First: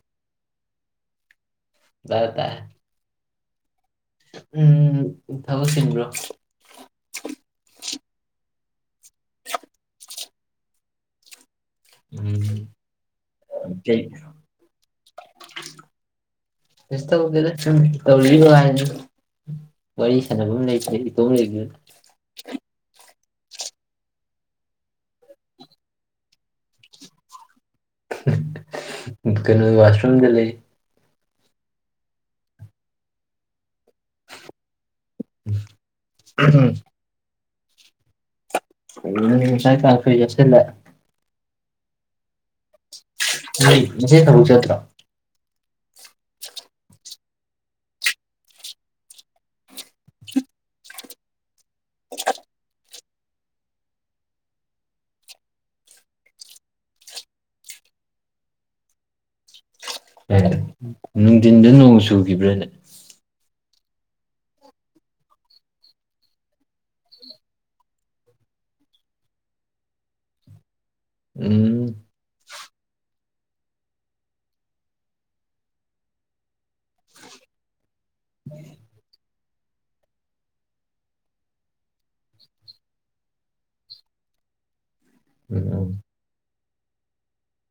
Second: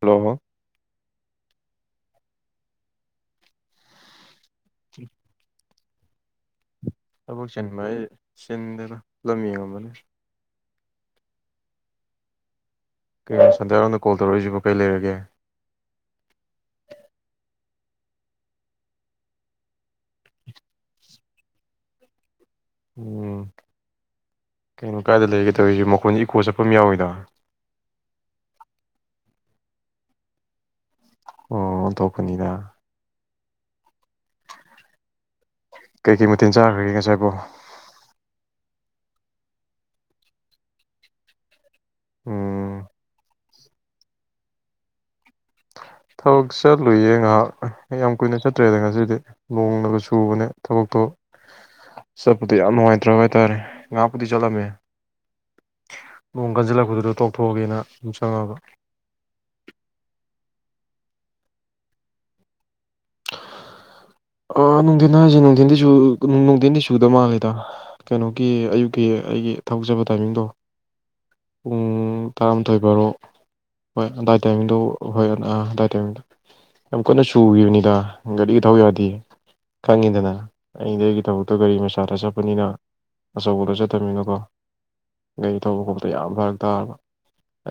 hello ꯇꯥꯏꯌ‌ꯦ ꯇꯥꯏꯌ‌ꯦ [inaudible] ꯎꯝ ꯊꯕꯛ ꯆꯤꯟꯕ꯭ꯔꯣ ꯊꯕꯛ ꯆꯤꯟꯕ ꯍꯥꯏꯁ‌ꯦ ꯆꯤꯟꯗ‌ꯦꯗ ꯐꯤꯂꯝ ꯌ‌ꯦꯡꯉꯝꯕꯅ‌ꯦ ꯎꯝ ꯀ ꯁꯟꯗꯋꯥꯏꯔꯝꯗ ꯀꯩ ꯀꯣꯜ ꯇꯧꯔꯛꯏꯁꯤꯕꯨ ꯀꯩ ꯂꯩꯔꯒꯦ ꯀꯩꯁꯨ ꯇꯧꯗꯦꯗ ꯁꯨꯝ ꯇꯧꯔꯛꯏꯕ ꯍꯥꯏꯗꯨꯅ‌ꯦ ꯋꯥꯔꯤ ꯁꯥꯟꯐꯝ ꯂꯩꯇ꯭ꯔꯦ ꯏꯇꯣꯝ ꯂꯩꯕꯅꯤꯅ ꯎꯝ ꯀꯩꯅꯣ ꯀꯥꯏꯗ ꯂꯩꯒꯦꯗꯧꯔꯤꯁꯨ ꯃꯈꯣꯟꯁ ꯏꯀꯣ ꯆꯠꯄ ꯑꯃ ꯌꯥꯎꯋꯤꯗ ꯀꯩꯅꯣ ꯋꯥꯁ꯭ꯔꯝꯗ ꯂꯩ ꯑꯣ ꯇꯣꯛꯀꯅꯤꯗ ꯀꯩ ꯀꯩ ꯃꯠꯊꯦꯜ ꯆꯥꯈ꯭ꯔꯒꯦ ꯉꯁꯥꯏꯕꯣ [unintelligible] ꯎꯝ ꯅꫭꯏ ꯉꯁꯤ ꯊꯥꯕꯛ ꯆꯦꯠꯇ꯭ꯔ ꯊꯕꯛ ꯆꯠꯂꯨꯏꯌꯦ ꯉꯥꯏꯍꯥꯛ ꯌꯥꯝ ꯀꯨꯏꯅ ꯆꯠꯇ꯭ꯔꯦꯗ ꯉꯁꯤꯗꯤ ꯅꯣꯡꯅꯒ ꯆꯨꯕꯅꯦ ꯊꯕꯛꯇꯣ ꯆꯠꯄꯗ ꯌꯥꯝ ꯅꯨꯡꯉꯥꯏꯇ꯭ꯔꯕ ꯍꯥꯏꯇꯥꯥꯔꯦ ꯉꯥꯏꯍꯥꯛꯄꯨꯗꯤ ꯆꯠꯂꯝꯃꯦ ꯅꯣꯡ ꯀꯟꯁꯤꯜꯂꯛꯄꯗꯨꯗ ꯇꯣꯛꯊꯣꯛꯑꯒꯦꯅ ꯑꯗꯨꯝ ꯆꯪꯉꯒ ꯅꯨꯡꯊꯤꯟꯗ ꯅꯣꯡ ꯆꯨꯒꯥꯕ꯭ꯔꯥꯅꯦ ꯑ ꯅꯨꯡꯊꯤꯟ ꯍꯥꯏꯁꯦ ꯅꯨꯡꯊꯤꯟꯗꯤ ꯅꯨꯡꯊꯤꯟꯗꯤ ꯆꯨꯗ ꯃꯥꯜꯂꯦꯗ ꯀꯩꯅꯣꯒꯤ ꯑꯌꯨꯛꯀꯤ ꯑꯩꯒꯤ ꯊꯥꯕꯛ ꯆꯠꯄꯥ ꯇꯥꯏꯃꯤꯡꯗꯣ ꯄꯨꯡ ꯎꯝ ꯇꯔꯥꯃꯥꯊꯣꯏ ꯕꯥꯔꯣ ꯍꯣꯏ ꯑꯟꯗꯥꯏ ꯇꯥꯏꯃꯤꯡꯗꯨꯣ ꯍꯣꯏ ꯑꯟꯗꯥꯏ ꯇꯥꯏꯃꯤꯡꯗꯣ ꯌꯥꯝ ꯀꯟꯅ ꯆꯨꯒꯤꯕꯅꯤꯗ ꯒꯥꯔꯤꯒ ꯊꯧ ꯌꯥꯗꯦ ꯈꯪꯉꯤꯗꯅ ꯑꯩꯗꯤ ꯑꯩꯒꯤ ꯊꯕꯛꯇꯣ ꯒꯥꯔꯤ ꯃꯆꯥꯗ ꯆꯠꯄꯅꯤꯅ ꯑꯆꯧꯕꯗ ꯆꯠꯇꯕꯅꯤꯅꯀꯣ ꯒꯥꯔꯤ ꯊꯧꯕ ꯎꯝ ꯈꯣꯠꯄꯗ ꯌꯥꯝ ꯐꯔꯛ ꯇꯥꯔꯕ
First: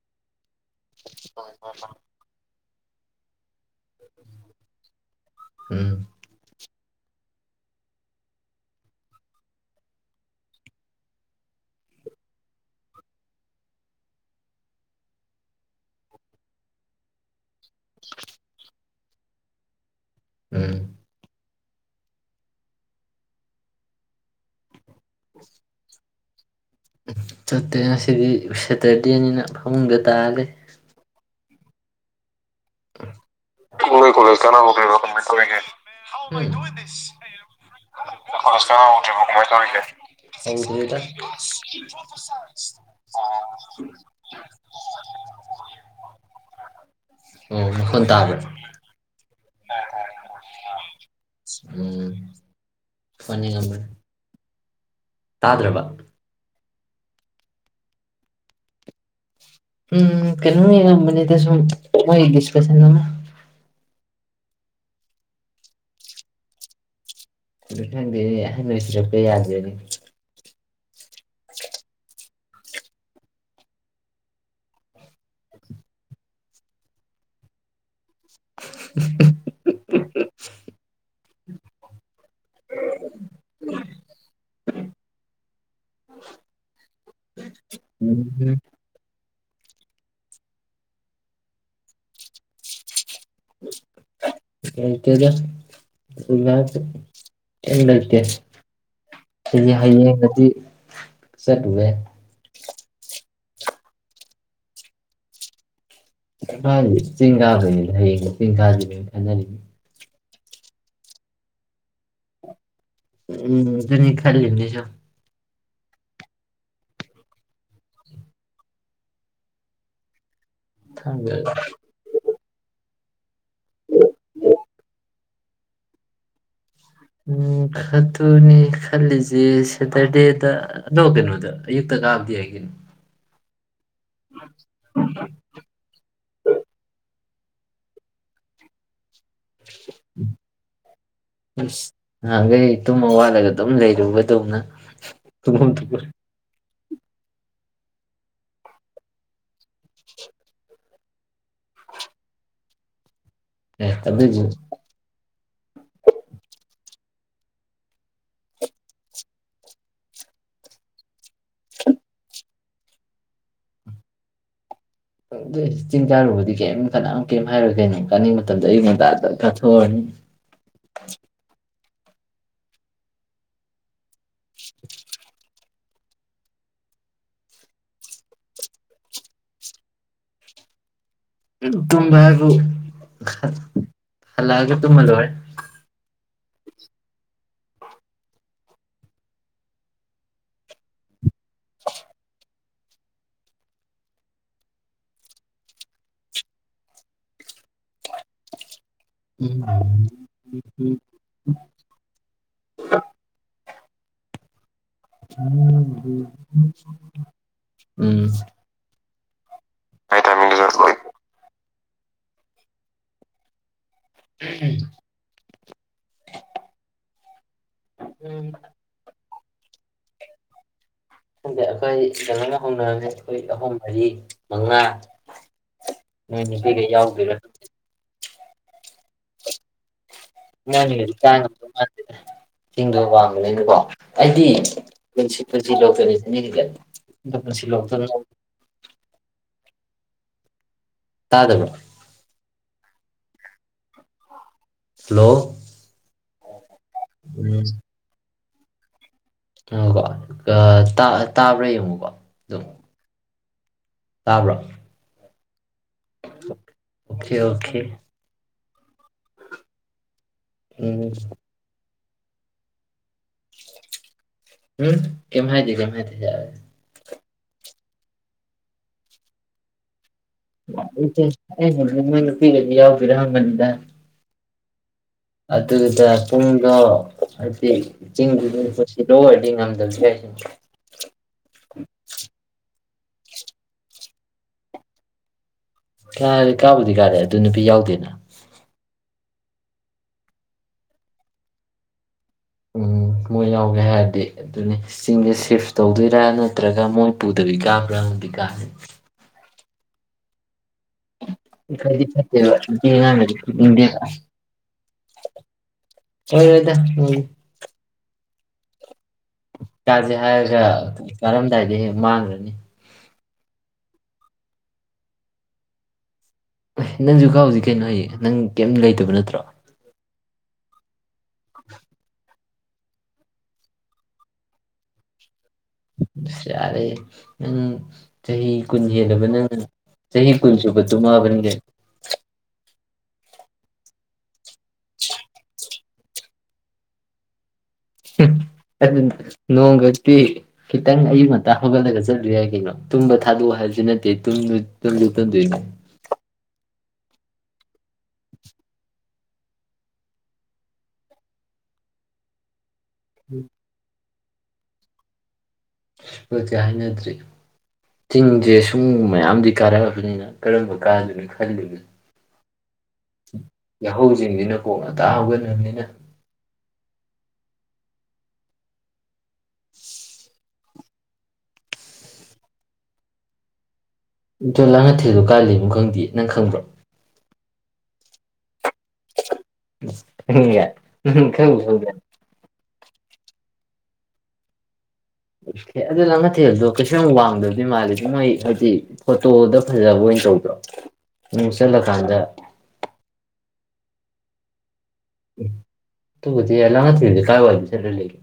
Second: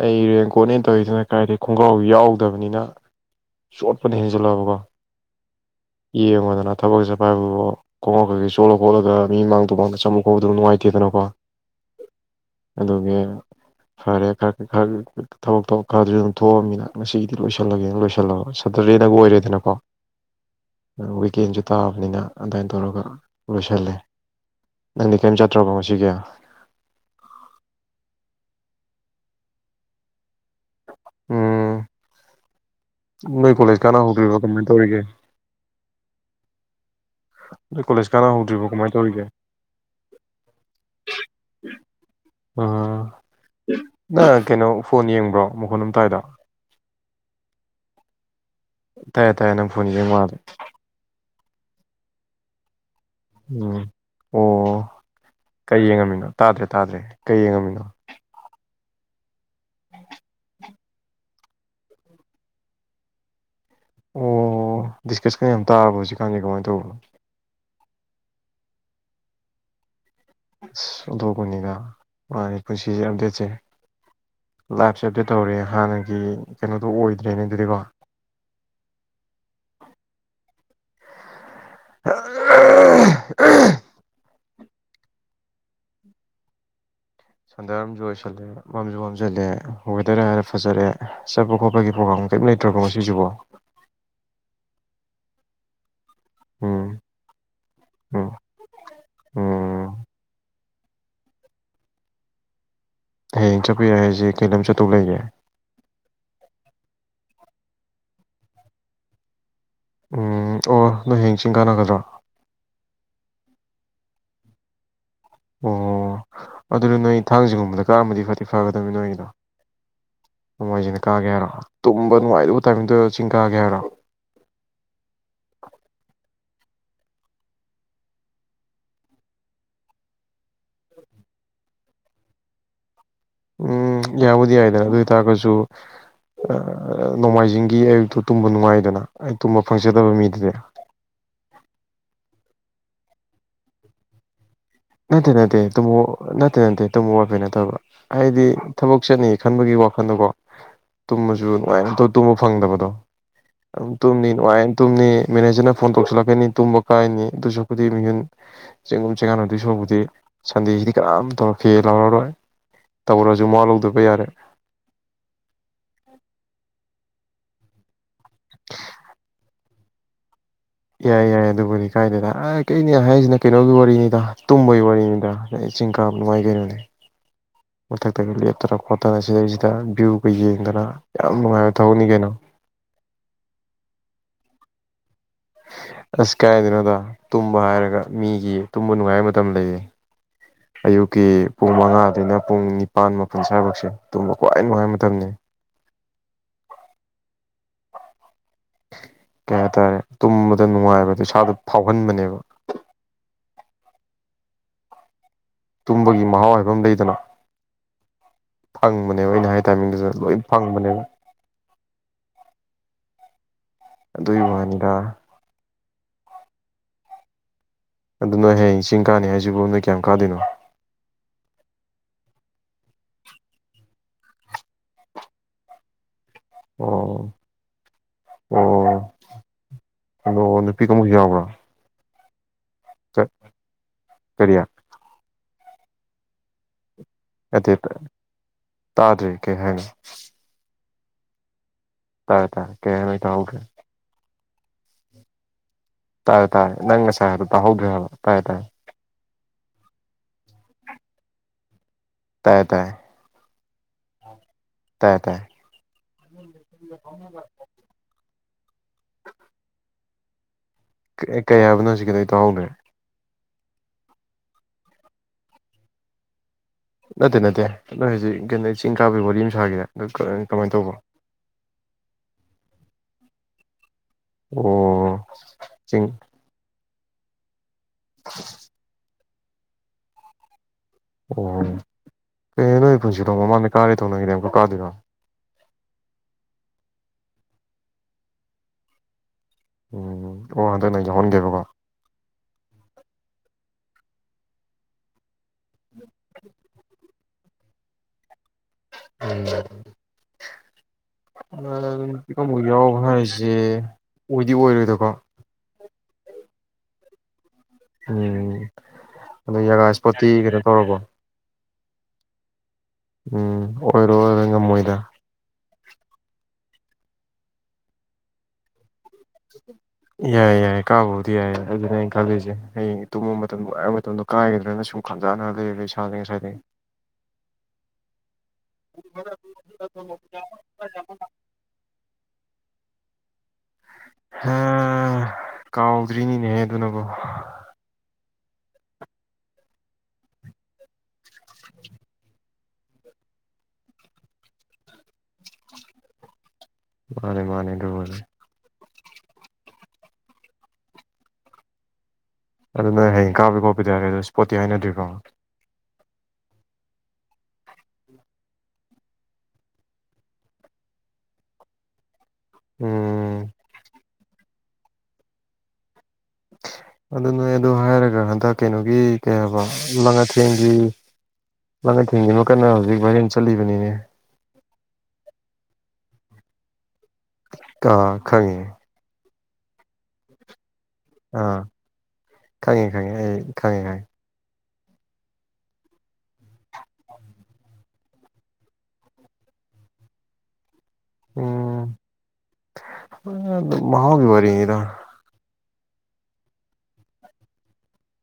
ꯑꯩ ꯔꯦꯟ ꯀꯣꯠꯅꯦ ꯇꯧꯔꯤꯁꯤꯅ ꯀꯥꯏꯗꯩ ꯈꯣꯡꯒ꯭ꯔꯥꯎ ꯌꯥꯎꯗꯕꯅꯤꯅ ꯆꯣꯠꯄꯅ ꯍꯦꯟꯖꯜꯂꯛꯑꯕꯀꯣ ꯎꯝ ꯌꯦꯡꯉꯣꯗꯅ ꯊꯕꯛ ꯆꯠꯄ ꯍꯥꯏꯕꯨꯕꫭ ꯀꯣꯡꯀꯩꯀꯩ ꯆꯣꯠꯂꯛ ꯈꯣꯠꯂꯒ ꯃꯤ ꯃꯥꯡ ꯇꯨ ꯃꯥꯡꯗ ꯆꯪꯃꯕ ꯈꯣꯠꯄꯗꯨ ꯅꯨꯡꯉꯥꯏꯇꯦꯗꯅꯀꯣ ꯑꯗꯨꯒꯤ ꯐꯔꯦ ꯈꯔ ꯈꯔ ꯊꯕꯛ ꯈꯔꯗꯨ ꯑꯗꯨꯝ ꯊꯣꯛꯑꯃꯤꯅ ꯉꯁꯤꯒꯤꯗꯤ ꯂꯣꯏꯁꯤꯜꯂꯒꯦꯅ ꯂꯣꯏꯁꯤꯜꯂꯒ ꯁꯇꯔꯗꯦꯗꯒ ꯑꯣꯏꯔꯦꯗꯅꯀꯣ ꯎꯝ ꯋꯤꯀꯦꯟꯁꯨ ꯇꯥꯕꯅꯤꯅ ꯑꯗꯨꯃꯥꯏꯅ ꯇꯧꯔꯒ ꯂꯣꯏꯁꯜꯂꯦ ꯅꯪꯗꯤ ꯀꯔꯤꯝ ꯆꯠꯇ꯭ꯔꯕꯣ ꯉꯁꯤꯒꯤ ꯆꯠꯇꯦ ꯉꯁꯤꯗꯤ ꯁꯦꯇꯔꯗꯦꯅꯤꯅ ꯐꯃꯨꯡꯗ ꯇꯥꯔꯂꯩ ꯎꯝ ꯅꯣꯏ ꯀꫭꯂꯦꯁ ꯅꫭꯏ ꯀꫭꯂꯦꯁ ꯀꯥꯅꯥ ꯍꯧꯈꫭꯏꯕ ꯀꯃꯥꯏꯅ ꯇꯧꯔꯤꯒꯦ [unintelligible] ꯏꯁ [unintelligible] ꯅꫭꯏ ꯅꯣꯏ ꯀꯣꯂꯦꯖ ꯀꯥꯟꯅ ꯍꯧꯗ꯭ꯔꯤꯕꯣ ꯀꫭꯂꯦꯁ ꯀꯥꯅꯥ ꯀꯃꯥꯏꯅ ꯍꯧꯈꫭꯏꯕ ꯇꯧꯔꯤꯒꯦ ꯀꯃꯥꯏꯅ ꯇꯧꯔꯤꯒꯦ ꯍꯥꯎꯗꯔꯤꯗ ꯅꯪ ꯀꯩꯅꯣ ꯐꯣꯟ ꯌꯦꯡꯕ꯭ꯔꯣ ꯃꯈꯣꯟ ꯑꯝ ꯇꯥꯏꯗ ꯑꯣ ꯃꯥꯈꫭꯟ ꯇꯕ꯭ꯔ ꯇꯥꯏꯌꯦ ꯇꯥꯏꯌꯦ ꯅꯪ ꯐꯣꯟ ꯌꯦꯡ ꯃꯥꯜꯂꯦ ꯎꯝ [unintelligible] ꯐꫭꯟ ꯎꯝ ꯌꯦꯡꯉꯝꯕꯅꯤ ꯑꯣ ꯀꯩ ꯇꯥꯗ꯭ꯔꯕ ꯌꯦꯡꯉꯝꯃꯤꯅꯣ ꯇꯥꯗ꯭ꯔꯦ ꯇꯥꯗ꯭ꯔꯦ ꯀꯩ ꯌꯦꯡꯉꯝꯃꯤꯅꯣ ꯎꯝ ꯀꯩꯅꫭ ꯌꯦꯡꯉꯝ ꯕꯅꯤꯗ ꯁꯨꯝ ꯃꫭꯏ ꯗꯤꯁꯀꯁꯟ ꯑꯃꯥ ꯑꯣ ꯗꯤꯁꯀꯁꯀ ꯌꯥꯝ ꯇꯥꯔꯕꫭ ꯍꯧꯖꯤꯛ ꯀꯥꯟꯅꯤ ꯀꯃꯥꯏꯅ ꯇꯧꯕꯅꯣ ꯑꯗꯨ ꯈꯪꯗꯦ ꯑꯍꯟ ꯑꯣꯏꯁꯤꯔꯛꯄ ꯌꯥꯗꯦꯅꯦ ꯑꯁ ꯑꯣꯟꯊꯣꯛꯄꯅꯤꯗ ꯃꯥꯅꯤ ꯄꯨꯟꯁꯤꯁꯦ ꯑꯞꯗꯦꯠꯁꯦ ꯂꯥꯏꯞꯁꯦ ꯑꯞꯗꯦꯠ ꯇꯧꯔꯦ ꯍꯥꯟꯅꯒꯤ ꯀꯩꯅꯣꯗꯣ ꯑꯣꯏꯗ꯭ꯔꯦꯅꯦ ꯑꯗꯨꯗꯤꯀꯣ [unintelligible] [unintelligible] ꯁꯟꯋꯥꯏꯔꯝꯖꯨ ꯑꯣꯏꯁꯜꯂꯦ ꯎꯝ ꯃꯝꯖꯨ ꯐꯝꯖꯤꯜꯂꯦ ꯋꯦꯗꯔ ꯍꯥꯏꯔꯦ ꯐꯖꯔꯦ ꯆꯠꯄ ꯈꯣꯠꯄꯒꯤ ꯄ꯭ꯔꯣꯒꯥꯝ ꯀꯔꯤꯝ ꯂꯩꯇ꯭ꯔꯕꫭ ꯉꯁꯤ ꯁꯤꯕꯣ ꯂꯩꯇꯦꯗ ꯀꯝ ꯎꯝ ꯂꯩꯇꯦ ꯑꯩ ꯎꯝ ꯍꯌꯦꯡ ꯎꯝ ꯍꯌꯦꯡꯒꯗꯤ ꯁꯠꯂꯨꯔꯦ ꯍꯌꯦꯡ ꯆꯠꯄ ꯌꯥꯏ ꯍꯥꯏꯁꯦ ꯀꯩ ꯂꯝ ꯆꯠꯇꯧ ꯂꯩꯒꯦ ꯍ ꯆꯒꯥꯅꯤ ꯂꯩꯒꯥ ꯎ ꯑꯣ ꯅꯣꯏ ꯍꯌꯦꯡ ꯆꯤꯡ ꯀꯥꯟꯅꯒꯗ꯭ꯔꯣ ꯎꯝ ꯑꯗꯨꯅꯤ ꯈꯔ ꯍꯅꯤꯁꯨ ꯑꯣ ꯑꯗꯨꯗ ꯅꯣꯏ ꯊꯥꯡꯖꯒꯨꯝꯕꯗ ꯀꯛꯑꯝꯃꯗꯤ ꯐꯗꯤ ꯐꯒꯗꯅꯤ ꯅꯣꯏꯒꯤꯗꯣ ꯅꯣꯡꯃꯥꯏꯖꯁꯤꯅ ꯀꯥꯒꯦ ꯈꯪꯗꯦ ꯍꯥꯏꯔꯣ ꯇꯨꯝꯕ ꯅꯨꯡꯉꯥꯏꯗꯕ ꯇꯥꯏꯃꯤꯡꯗꯨꯣ ꯆꯤꯡꯒꯥꯒꯔꯥ ꯎꯝꯥꯈꯠꯇꯨꯅꯦ ꯈꯜꯂꯤꯁꯦ ꯁꯦꯇꯔꯗꯦꯗ ꯑꯗꯣ ꯀꯩꯅꯣꯗ ꯑꯌꯨꯛꯇ ꯀꯥꯕꯗꯤ ꯍꯥꯏꯒꯤꯅꯤ ꯎꯝ ꯌꯥꯕꯨꯗꯤ ꯌꯥꯏꯗꯅ ꯑꯗꯨ ꯑꯣꯏꯇꯥꯔꯒꯁꯨ ꯅꯣꯡꯃꯥꯏꯖꯤꯡꯒꯤ ꯑꯌꯨꯛꯇꯨ ꯇꯨꯝꯕ ꯅꯨꯡꯉꯥꯏꯗꯅ ꯑꯩ ꯇꯨꯝꯕ ꯐꯪꯖꯗꯕ ꯃꯤꯗꯨꯅꯦ ꯅꯥꯟꯈꯩ ꯇꯨꯝꯃ ꯋꯥꯠꯂꯒ ꯑꯗꯨꯝ ꯂꯩꯔꯨꯕꯗꯧꯅ ꯅꯠꯇꯦ ꯅꯠꯇꯦ ꯇꯨꯝꯐꯝ ꯊꯣꯛꯄ [unintelligible] ꯅꯠꯇꯦ ꯅꯠꯇꯦ ꯇꯨꯝꯕ ꯋꯥꯐꯩ ꯅꯠꯇꯕ ꯍꯥꯏꯗꯤ ꯊꯕꯛ ꯆꯠꯅꯤ ꯈꯟꯕꯒꯤ ꯋꯥꯈꯜꯗꯣꯀꯣ ꯇꯨꯝꯃꯁꯨ ꯅꯨꯡꯉꯥꯏꯅꯧ ꯇꯨꯝꯕ ꯐꯪꯗꯕꯗꯣ ꯑꯦ ꯑꯗꯨꯝ ꯇꯨꯝꯅꯤ ꯑꯗꯨꯏꯁꯨ ꯅꯨꯡꯉꯥꯏ ꯇꯨꯝꯅꯤ ꯃꯦꯅꯦꯖꯔꯅ ꯐꯣꯟ ꯇꯧꯁꯤꯜꯂꯛꯀꯅꯤ ꯇꯨꯝꯕ ꯀꯥꯏꯅꯤ ꯗꯨꯁ ꯀꯨꯗꯤ ꯃꯤꯍꯨꯟ ꯆꯤꯡꯒꯨꯝ ꯆꯤꯡꯀꯥꯟꯅ ꯑꯗꯨꯏ ꯁꯥꯎꯕꯨꯗꯤ ꯁꯟꯗꯦꯁꯤꯗꯤ ꯀꯔꯝ ꯇꯧꯔꯛꯈꯤ ꯂꯥꯎꯔꯔꯣꯏ ꯇꯧꯔꯁꯨ ꯃꯥ ꯂꯧꯗꯕ ꯌꯥꯔꯦ ꯆꯤꯟꯇꯥꯥꯔ ꯍꯧꯗꯤ ꯀꯦ ꯀꯅꯥꯝ ꯀꯩꯝ ꯍꯥꯏꯔꯣꯏꯒꯅꯤ ꯆꯥꯅꯤꯡ ꯃꯇꯝꯗ ꯑꯩ ꯃꯣꯟꯇꯥꯗ ꯍꯣꯏ ꯌꯥꯏ ꯌꯥꯏꯌꯦ ꯑꯗꯨꯕꯨꯅꯤ ꯀ ꯀꯥꯏꯗꯦꯗ ꯑ ꯀꯩꯅꯦ ꯍꯥꯏꯔꯤꯁꯤꯅ ꯀꯩꯅꯣꯒꯤ ꯋꯥꯔꯤꯅꯤꯗ ꯇꯨꯝꯕꯣꯏ ꯋꯥꯔꯤꯅꯤꯗ ꯑꯗ ꯆꯤꯡ ꯀꯥ ꯅꯨꯡꯉꯥꯏ ꯀꯩꯅꯣꯅꯦ ꯃꯊꯛꯇꯒ ꯂꯦꯞꯇꯅ ꯈꯣꯠꯇꯅ ꯁꯤꯗꯩꯁꯤꯗ ꯚ꯭ꯌꯨꯒ ꯌꯦꯡꯗꯅ ꯌꯥꯝ ꯅꯨꯡꯉꯥꯏꯕ ꯇ ꯊꯕꯛꯅꯤ ꯀꯩꯅꯣ ꯍꯥꯏꯕꯨ ꯐ ꯑꯗꯨꯨꯝꯃ ꯂꯣꯏꯦ ꯑꯁ ꯀꯥꯏꯗꯅꯣꯗ ꯇꯨꯝꯕ ꯍꯥꯏꯔꯒ ꯃꯤꯒꯤ ꯇꯨꯝꯕ ꯅꯨꯡꯉꯥꯏꯕ ꯃꯇꯝ ꯂꯩꯌꯦ ꯑꯌꯨꯛ ꯀꯤ ꯄꯨꯡ ꯃꯉꯥꯗꯨꯅ ꯄꯨꯡ ꯅꯤ ꯃꯄꯥꯟ ꯃꯄꯨꯟ ꯁ ꯍꯥꯏꯕꯛꯁꯦ ꯇꯨꯝꯕ ꯈ꯭ꯋꯥꯏ ꯅꯨꯡꯉꯥꯏꯕ ꯃꯇꯝꯅꯤ ꯎꯝ ꯀꯩ ꯍꯥꯏꯇꯥꯔꯦ ꯇꯨꯝꯕꯗ ꯅꯨꯡꯉꯥꯏꯕꯗꯣ ꯏꯁꯥꯗ ꯐꯥꯎꯍꯟꯕꯅꯦꯕ ꯇꯨꯝꯕꯒꯤ ꯃꯍꯥꯎ ꯍꯥꯏꯕ ꯑꯃ ꯂꯩꯗꯅ ꯎꯝ ꯑꯣꯏ ꯍꯥꯏ ꯇꯥꯏꯃꯤꯡꯗꯨꯁꯨ ꯂꯣꯏ ꯐꯪꯕꯅꯦꯕ ꯑꯗꯨꯒꯤ ꯋꯥꯅꯤꯗ ꯎꯝ ꯑꯗꯨꯅ ꯍꯌꯦꯡ ꯆꯤꯡ ꯀꯥꯅꯤ ꯍꯥꯏ ꯖꯤꯕꯨꯣꯅ ꯀꯌꯥꯝ ꯀꯥꯗꯅꯣ ꯗꯤ ꯑꯩꯈꯣꯏ ꯌꯦꯪꯅ ꯍꯧꯅꯔꯝꯅꯤ ꯑꯩꯈꯣꯏ ꯑꯍꯨꯝ ꯃꯔꯤ ꯃꯉꯥ ꯅꯣꯏ ꯅꯨꯄꯤꯒ ꯎꯝ ꯌꯥꯎꯗꯣꯏꯔꯥ ꯎꯝ ꯅꯅꯦ ꯌꯥꯎꯕ꯭ꯔꯣ ꯀꯗ ꯃꯥꯗ ꯊꯤꯡꯗꯕ ꯄꯥꯝꯕꯅꯤꯅꯦꯀꯣ ꯑꯩꯗꯤ ꯀꯔꯤ ꯄꯨꯁꯤ ꯂꯁꯤ ꯑꯗꯨ ꯇꯥꯗ꯭ꯔꯤ ꯀꯩ ꯍꯥꯏꯅꯨ ꯇꯥꯗꯕ ꯇꯥꯏꯦ ꯇꯥꯏꯦ ꯀꯌꯥꯃꯤ ꯊꯒꯦ ꯍꯂꯣ ꯇꯥꯏꯦ ꯇꯥꯏꯦ ꯅꯪꯁꯥꯏ ꯍꯥꯏꯔ ꯇ ꯍꯧꯗ꯭ꯔꯔꯤꯕ ꯇꯥꯏꯌꯦ ꯇꯥꯏꯌꯦ ꯑ ꯀꯣ ꯇꯥꯕ꯭ꯔꯥ ꯌꯦꯡꯉꯨꯀꯣ ꯇꯥꯏꯌꯦ ꯑꯗꯨꯝ ꯇꯥꯏꯌꯦ ꯇꯥꯕ꯭ꯔꯣ ꯇꯥꯏ ꯇꯥꯏ ꯑꯣꯀꯦ ꯑꯣꯀꯦ [unintelligible] ꯎꯝ ꯀ ꯀꯌꯥꯕꯅꯖꯤ ꯀꯗꯩ ꯇꯥꯍꯧꯗ꯭ꯔꯦ ꯎꯝ ꯀꯃꯥꯏꯗꯤ ꯀꯃꯥꯏ ꯊꯤꯖꯦ ꯅꯠꯇꯦ ꯅꯠꯇꯦ ꯅꯣꯏ ꯍꯧꯖꯤꯛ ꯀꯩꯅꯣ ꯆꯤꯡ ꯀꯥꯕꯤ ꯋꯥꯔꯤ ꯅꯨꯡꯁꯥꯒꯤꯗ ꯏ ꯑꯩ ꯅꯣꯏ ꯅꯨꯄꯤꯤꯒꯗꯤ ꯌꯥꯎꯗꯔꯥ ꯍꯪꯕꯅꯤꯗ ꯑꯣ ꯆꯤꯡ ꯑꯗꯨꯗꯨꯗ ꯄꯨꯡꯗ ꯑ ꯆꯤꯡꯒꯨꯗ ꯄ ꯂꯣꯏ ꯉꯝꯗꯕ ꯑꯣ ꯀꯩꯔ ꯀꯟꯁꯤꯔꯣꯡ ꯃꯃꯥꯡꯗꯩ ꯀꯥꯔꯦ ꯊꯧꯅꯤꯡꯉꯤꯗ ꯑꯃꯨꯛꯀ ꯀꯥꯗꯣꯏꯔꯣ ꯀꯔꯦ ꯀꯥꯕꯨꯗꯤ ꯀꯥꯔꯦ ꯑꯗꯨ ꯅꯨꯄꯤ ꯌꯥꯎꯗꯦꯅ ꯎꯝ ꯑꯣ ꯍꯟꯗꯛꯅ ꯌꯥꯎꯍꯟꯒꯦꯕꯀꯣ ꯎꯝ ꯃꯣꯏ ꯌꯥꯎꯒꯦ ꯍꯥꯏꯔꯗꯤ ꯑꯗꯨꯅꯤ ꯆꯤꯡꯗ ꯆꯤꯞꯁ ꯇꯧꯗꯣꯏꯔꯥ ꯅꯠꯇ꯭ꯔꯒ ꯃꯣꯏ ꯄꯨꯨꯗꯕꯤ ꯀꯥꯕ꯭ꯔꯥꯗꯤ ꯀꯥꯦ ꯎꯝ ꯐꯗꯤ ꯅꯨꯄꯤꯤ ꯐꯠꯇꯦꯕ ꯑꯃꯕꯨꯨꯛ ꯅꯨꯄꯤ ꯌꯥꯎꯕ ꯑꯉꯥꯡꯒꯗꯤ ꯍꯥꯏꯁꯦ ꯄꯤꯅꯤꯡꯗꯦꯕ ꯑꯣꯏꯗꯤ ꯑꯣꯏꯔꯣꯏꯗꯀꯣ ꯍꯣꯏ ꯍꯣꯏꯗ ꯍ ꯎꯝ ꯑꯣ ꯖꯒꯥ ꯏꯁꯄꯣꯔꯇꯤ ꯀꯩꯅꯣ ꯇꯧꯔꯕꯣ ꯀꯥꯏꯗꯦ ꯍꯦ ꯃꯥꯡꯈ꯭ꯔꯅꯤ ꯎꯝ ꯑꯣꯏꯔꯣ ꯑꯣꯏꯔꯣ ꯉꯝꯃꯣꯏꯗ ꯅꯪꯁꯨ ꯀꯥꯎꯖꯤꯛ ꯀꯩꯅꯣ ꯍꯥꯏꯌꯦ ꯅꯪ ꯀꯩꯝ ꯂꯩꯇꯕ ꯅꯠꯇꯣ ꯀꯨꯇ꯭ꯔ ꯌꯥꯏ ꯌꯥꯏ ꯀꯥꯕꯨ ꯦ ꯑꯗꯨ ꯀꯂꯦꯖꯦ ꯍꯌꯦꯡ ꯇꯨꯝꯕ ꯃꯇꯝꯗꯣ ꯑꯕ ꯃꯇꯝꯗꯣ ꯀꯥꯏꯒꯗ꯭ꯔꯅ ꯁꯨꯝ ꯈꯥꯖꯥꯟꯅꯔ ꯑꯁ ꯌꯥꯔꯦ ꯅꯪ ꯆꯍꯤ ꯀꯨꯟ ꯍꯦꯜꯂꯕ ꯅꯪ ꯆꯍꯤ ꯀꯨꯟ ꯁꯨꯕ ꯇꯨꯝꯃꯑꯕꯅꯤ ꯀ ꯎꯝ ꯀꯥꯎꯗ꯭ꯔꯤꯅꯤꯅꯦꯍꯦ ꯑꯗꯨꯅꯀꯣ ꯑꯗꯨ ꯅꯣꯡꯒꯗꯤ ꯈꯤꯇꯪ ꯑꯌꯨꯛ ꯉꯇꯥ ꯍꯧꯒꯠꯂꯒ ꯆꯠꯂꯨ ꯌꯥꯏ ꯀꯩꯅꯣ ꯇꯨꯝꯕ ꯊꯥꯗꯣꯛꯑꯣ ꯍꯥꯏꯕꯁꯨ ꯅꯠꯇꯦꯨꯝ [inaudible] ꯃꯥꯅꯦ ꯃꯥꯅꯦ ꯂꯅꯦꯦ ꯑꯗꯨꯅ ꯍꯌꯦꯡ ꯀꯥꯄꯄꯤ ꯈꯣꯠꯄꯤ ꯇꯔꯦ ꯑꯗꯨ ꯄꯣꯠꯇꯤ ꯍꯥꯏꯅꯗ꯭ꯔꯤꯕꯀꯣ ꯁꯁꯦ ꯍꯥꯏꯅꯗ꯭ꯔꯤ ꯆꯤꯡꯁꯦ ꯁꯨꯝ ꯃꯌꯥꯝꯗꯤ ꯀꯥꯔꯛꯑꯕꯅꯤꯅ ꯀꯔꯝꯕ ꯀꯥꯗꯣꯏꯅꯣ ꯈꯜꯂꯤꯒ ꯎꯝ ꯌꯥꯎꯍꯧꯗꯔꯤꯅꯤꯅ ꯀꯣꯛꯅ ꯇꯥꯍꯧꯒꯕꯅꯤꯅ ꯑꯗꯨ ꯅꯣꯏ ꯑꯗꯨꯣ ꯍꯥꯏꯔꯒ ꯍꯟꯗꯛ ꯀꯩꯅꯣꯒꯤ ꯀꯩꯕ ꯂꯪꯉꯠ ꯊꯦꯡꯒꯤ ꯃꯥꯅ ꯊꯦꯡꯒꯤ ꯃꯈ ꯀꯟꯅ ꯍꯧꯖꯤꯛ ꯚꯥꯏꯔꯦꯟ ꯆꯠꯂꯤꯕꯅꯤꯅꯦ ꯇꯣ ꯂꯥꯡꯅ ꯊꯦꯜꯗꯣ ꯀꯥꯜꯂꯤ ꯑꯃꯨꯛ ꯈꯪꯗꯦ ꯅꯪ ꯈꯪꯕ꯭ꯔꯣ ꯑꯥ ꯈꯪꯉꯦ ꯍ ꯎꯝ ꯑꯥ ꯈꯩꯁꯜꯗ ꯈꯪꯉꯦ ꯈꯪꯉꯦ ꯑꯩ ꯈꯪꯉꯦ ꯈꯪꯉꯦ ꯑꯣꯦ ꯑꯗꯨ ꯅꯪ ꯉꯊꯦꯜꯕꯗꯣ ꯀꯩꯁ ꯌꯥꯝ ꯋꯥꯡꯗꯕꯗꯤ ꯃꯥꯜꯜꯂꯤꯦꯗꯤ ꯅꯣꯏ ꯍꯥꯏꯗꯤ ꯐꯣꯇꯣꯗ ꯐꯖꯕ ꯑꯣꯏꯅ ꯇꯧꯗ꯭ꯔꯣ ꯎꯝ ꯅꯨꯡꯁꯤꯜꯂꯀꯥꯟꯗ ꯃꯍꯥꯎꯒꯤ ꯋꯥꯔꯤꯔ ꯇꯨꯕꯨꯗꯤ ꯂ ꯉ ꯂꯩꯦ ꯀꯥꯏ ꯋꯥ ꯆꯂ ꯂꯩꯒ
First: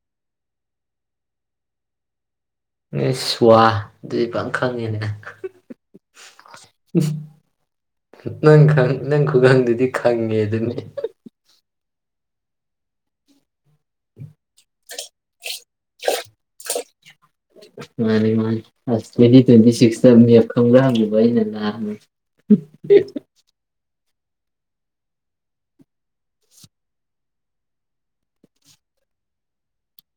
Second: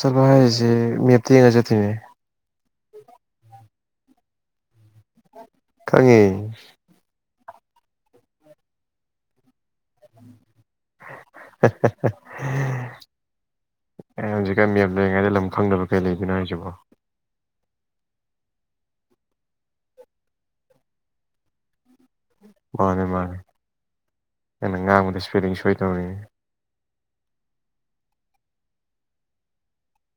ꯁꯄ ꯍꯥꯏꯔꯤꯁꯦ ꯃꯦꯞꯇ ꯌꯦꯡꯉ ꯆꯠꯇꯣꯏꯅꯦ ꯅ ꯁ꯭ꯋꯥꯗꯨ ꯄ ꯈꯪꯉꯦꯅꯦ ꯈꯪꯉꯤ ꯅꯪꯪ ꯅꯪ ꯈꯨꯡꯒꯪꯗꯨꯗꯤ ꯈꯪꯉꯦ ꯑꯗꯨꯅꯤ [inaudible] ꯎꯝ ꯑꯦ ꯍꯧꯖꯤꯛꯀ ꯃꯤꯌꯥꯝ ꯂꯩꯔꯤꯉꯩꯗ ꯂꯝ ꯈꯪꯗꯕ ꯀꯩ ꯂꯩꯗꯣꯏꯅꯣ ꯍꯥꯏꯁꯤꯕꯣ ꯃꯥꯅꯤ ꯃꯥꯅꯦ ꯑꯁ ꯇ꯭ꯋꯦꯟꯇꯤ ꯇ꯭ꯋꯦꯟꯇꯤ ꯁꯤꯛꯁꯇ ꯈꯪꯕ꯭ꯔꯥꯕꯕ ꯑꯩꯅ ꯂꯥꯛꯑ ꯃꯥꯅꯦ ꯃꯥꯅꯦ ꯑꯩꯅꯪ ꯉꯥꯡꯕꯗ ꯏꯁꯄꯦꯂꯤꯡ ꯁꯣꯏ ꯇꯧꯔꯤꯅꯦ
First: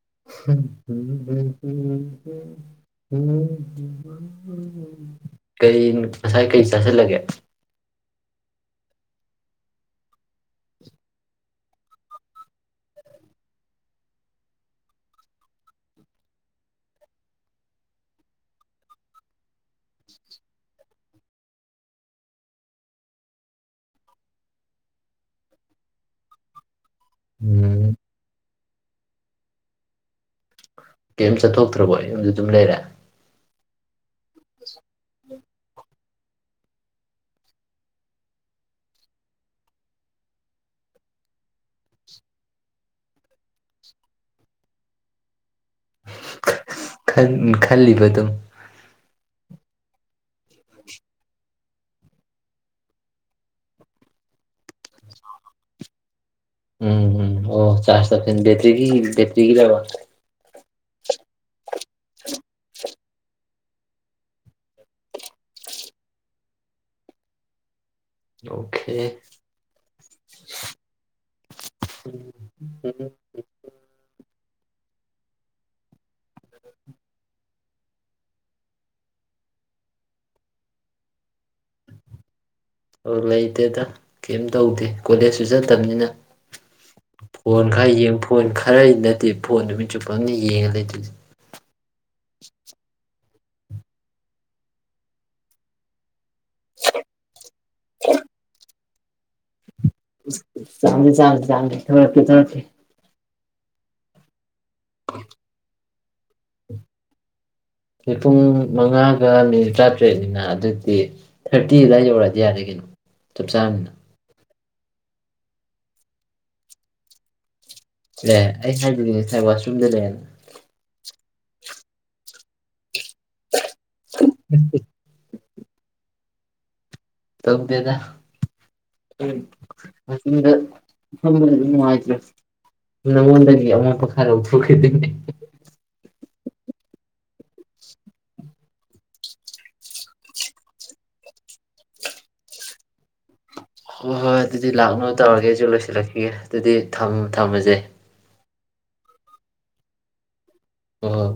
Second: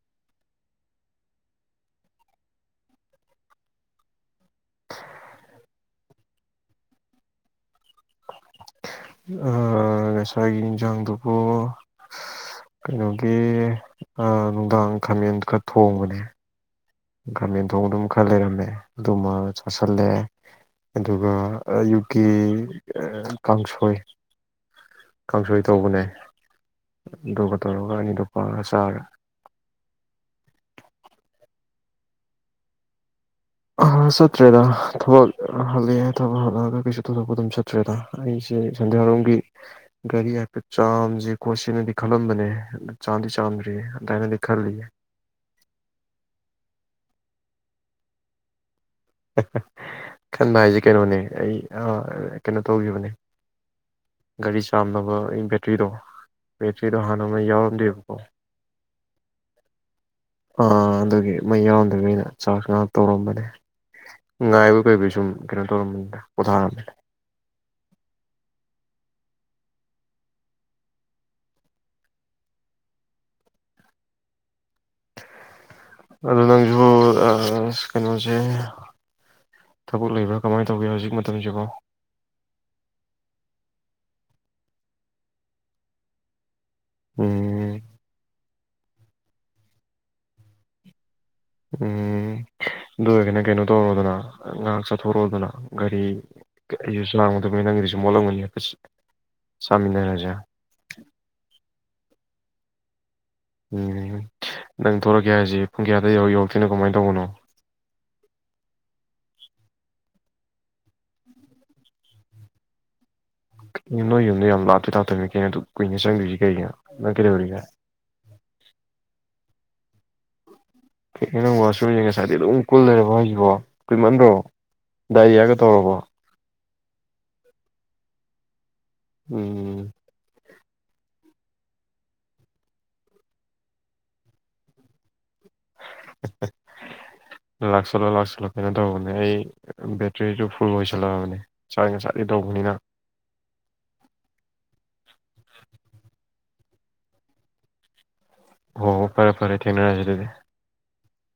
[inaudible] ꯎꯝ ꯎ ꯀꯔꯤ ꯉꯁꯥꯏ ꯀꯔꯤ ꯆꯥꯁꯤꯜꯂꯒꯦ ꯉꯁꯥꯏꯒꯤ ꯌꯦꯟꯁꯥꯡꯗꯨꯕꯨ ꯀꯩꯅꯣꯒꯤ ꯅꯨꯡꯗꯥꯡ ꯈꯥꯃꯦꯟꯗꯨ ꯈꯔ ꯊꯣꯡꯕꯅꯦ ꯒꯥꯔꯃꯦꯟ ꯊꯣꯡ ꯑꯗꯨꯝ ꯈꯔ ꯂꯩꯔꯝꯃꯦ ꯑꯗꯨꯃ ꯆꯥꯥꯁꯜꯂꯦ ꯑꯗꯨꯒ ꯌꯨꯀꯤꯦ ꯀꯥꯡꯁꯣꯏ ꯀꯥꯡꯁꯣꯏ ꯇꯧꯕꯅꯦ ꯑꯗꯨꯒꯒ ꯇꯧꯔꯒ ꯎꯝ ꯑꯅꯤꯗꯄꯥ ꯆꯔ ꯀꯩꯝ ꯆꯠꯊꯣꯛꯇ꯭ꯔꯕꯣ ꯌꯨꯝꯗ ꯑꯗꯨꯝ ꯂꯩꯔꯦ ꯆꯠꯇ꯭ꯔꯦꯗ ꯊꯕꯛ ꯍꯜꯂꯛꯑꯦ ꯊꯕꯛ ꯍꯜꯂꯛꯑꯒ ꯀꯩꯁꯨ ꯊꯗꯛꯄ ꯑꯗꯨꯝ ꯆꯠꯇ꯭ꯔꯦꯗ ꯑꯩꯁꯦ ꯁꯟꯗꯦꯜ ꯍꯔꯣꯝꯒꯤ ꯒꯥꯔꯤ ꯍꯥꯏꯐꯦꯠ ꯆꯥꯝꯁ ꯈꯣꯠꯁꯦꯅꯗꯤ ꯈꯜꯂꯝꯕꯅꯦ ꯆꯥꯝꯗꯤ ꯆꯥꯝꯗ꯭ꯔꯤꯌꯦ ꯑꯗꯨꯃꯥꯏꯅꯗꯤ ꯈꯜꯂꯤ ꯈꯜꯂꯤꯕ ꯑꯗꯨꯝ ꯈꯟ ꯍꯥꯏꯁꯦ ꯀꯩꯅꯣꯅꯦ ꯑꯩ ꯀꯩꯅꯣ ꯇꯧꯈꯤꯕꯅꯦ ꯒꯥꯔꯤ ꯆꯥꯝꯅꯕ ꯑꯩ ꯕꯦꯇ꯭ꯔꯤꯗꯣ ꯕꯦꯇ꯭ꯔꯤꯗꯣ ꯍꯥꯟꯅ ꯃꯩ ꯎꯝ ꯎꯝ ꯑꯣ ꯆꯔ ꯌꯥꯎꯔꯝꯗꯦꯕꯀꯣ ꯆ ꯐꯦꯇꯦ ꯗꯦ꯭ ꯀ ꯂꯩꯕ ꯑ ꯑꯗꯨꯒꯤ ꯃꯩ ꯌꯥꯎ ꯑꯗꯨ ꯑꯩꯅ ꯆꯥꯛ ꯆ ꯉꯥꯡ ꯇꯧꯔꯝꯕꯅꯦ ꯉ ꯑꯦꯕꯨ ꯀ ꯁꯨꯝ ꯀꯩꯅꯣ ꯇ ꯀꯣꯊꯥ ꯑꯣꯦ ꯑꯗꯣ ꯅꯪꯁꯨ ꯀꯩꯅꯣꯁꯦ ꯊꯕꯛ ꯂꯩꯕ꯭ꯔꯥ ꯀꯃꯥꯏꯅ ꯇꯧꯒꯦ ꯍꯧꯖꯤꯛ ꯃꯇꯝꯁꯤꯕꯣ ꯑ ꯂꯩꯇꯦꯗ ꯀꯩꯝ ꯇꯧꯗꯦ ꯀꯣꯂꯦꯖꯁꯨ ꯆꯠꯇꯕꯅꯤꯅ ꯐꯣꯟ ꯎꯝ ꯈꯔ ꯌꯦꯡ ꯐꯣꯟ ꯈ ꯈꯔ ꯑꯩ ꯅꯠꯇꯦ ꯐꯣꯟ ꯅꯨ ꯃꯤ ꯆꯨꯞꯄ ꯑꯃꯅ ꯌꯦꯡꯉ ꯂꯩꯇꯣꯏꯔꯤꯁꯦ ꯎꯝ ꯑꯗꯨ ꯑꯣꯏꯔꯒꯅ ꯀꯩꯅꯣ ꯇꯧꯔꯣꯗꯅ ꯉꯥꯏꯍꯥꯛ ꯆꯠꯊꯣꯔꯣꯗꯅ ꯒꯥꯔꯤ ꯑꯩꯁꯨ ꯂꯥꯡꯒꯗꯕꯅꯤ ꯅꯪꯒꯤꯁꯨ ꯃꯣꯠꯂꯝꯒꯅꯤ ꯍꯥꯏꯐꯠ ꯆꯥꯃꯤꯟꯅꯔꯁꯦ ꯆꯥꯡꯅꯤ ꯆꯥꯡ ꯆꯥꯡꯂ ꯊꯀꯤꯦ ꯊꯈꯤꯦ ꯎꯝ ꯅꯪ ꯊꯂꯛꯀꯦ ꯍꯥꯏꯁꯤꯦ ꯄꯨꯡ ꯀꯌꯥꯗ ꯌꯧꯔ ꯌꯧꯔꯛꯇꯣꯏꯅꯣ ꯀꯃꯥꯏꯅ ꯇꯧꯕꯅꯣ ꯑ ꯄꯨꯡ ꯃꯉꯥꯒ ꯃꯤꯅꯤꯠ ꯇꯥꯇ ꯇꯦꯠꯅꯤꯅ ꯑꯗꯨꯗꯤ ꯊꯥꯔꯇꯤꯗ ꯌꯧꯔꯛꯑꯗꯤ ꯌꯥꯔꯦ ꯀꯩꯅꯣ ꯆꯞ ꯆꯥꯕꯅꯤꯅ ꯏ ꯅ ꯌ ꯌꯥꯝ ꯂꯥꯞꯇꯣꯏ ꯂꯥꯞꯇꯣꯏꯅꯤ ꯀꯩꯅꯣ ꯀꯨꯏꯅ ꯆꯪꯗꯣꯏꯁꯤ ꯀꯒꯤꯅꯣ ꯅꯪ ꯀꯩꯗꯧꯔꯤꯒꯦ ꯑꯦ ꯑꯩ ꯍꯥꯏꯖꯗꯤꯅꯦ ꯉꯁꯥꯏ ꯋꯥꯁꯔꯨꯝꯗ ꯂꯩꯔꯅ ꯆꯦ ꯑꯗꯨꯝ ꯀꯨꯜ ꯂꯩꯔꯕ ꯍꯥꯏꯁꯤꯕꯣ ꯀꯨꯏꯃꯟꯗ꯭ꯔꯣ ꯗꯥꯏꯔꯤꯌꯥꯒ ꯇꯧꯔꯕꯣ ꯇꯞ ꯗꯦꯗꯥ ꯎꯝ ꯎꯝꯗ ꯑꯗꯨꯝ ꯅꯨꯡꯉꯥꯏꯇ꯭ꯔꯣ ꯅꯉꯣꯟꯗꯒꯤ ꯑꯃꯣꯠꯞꯄ ꯈꯔ ꯎꯊꯣꯛꯈꯤꯗꯣꯏꯅꯦ [unintelligible] ꯂꯥꯛꯁꯤꯜꯂꯣ ꯂꯥꯛꯁꯤꯜꯂꯣ ꯀꯩꯅꯣ ꯇꯧꯕꯅꯦ ꯑꯩ ꯕꯦꯇ꯭ꯔꯤꯗꯨ ꯐꯨꯜ ꯑꯣꯏꯁꯜꯂꯛꯑꯕꯅꯦ ꯆꯥꯔꯁ ꯉꯁꯥꯏꯗꯩꯩ ꯇꯧꯕꯅꯤꯅ ꯍꯣꯏ ꯍꯣꯏ ꯑꯗꯨꯗꯤ ꯂꯥꯛꯅꯨ ꯇꯧꯔꯒꯦ ꯑꯩꯁꯨ ꯂꯣꯏꯁꯤꯜꯂꯛꯈꯤꯒꯦ ꯑꯗꯨꯗꯤ ꯊꯝ ꯊꯝꯃꯖꯦ ꯍꯣ ꯍꯣ ꯐꯔꯦ ꯐꯔꯦ ꯑꯗꯨꯗꯤ ꯊꯦꯡ ꯊꯦꯡꯅꯔꯁꯦ ꯑꯗꯨꯗꯤ ꯑꯣ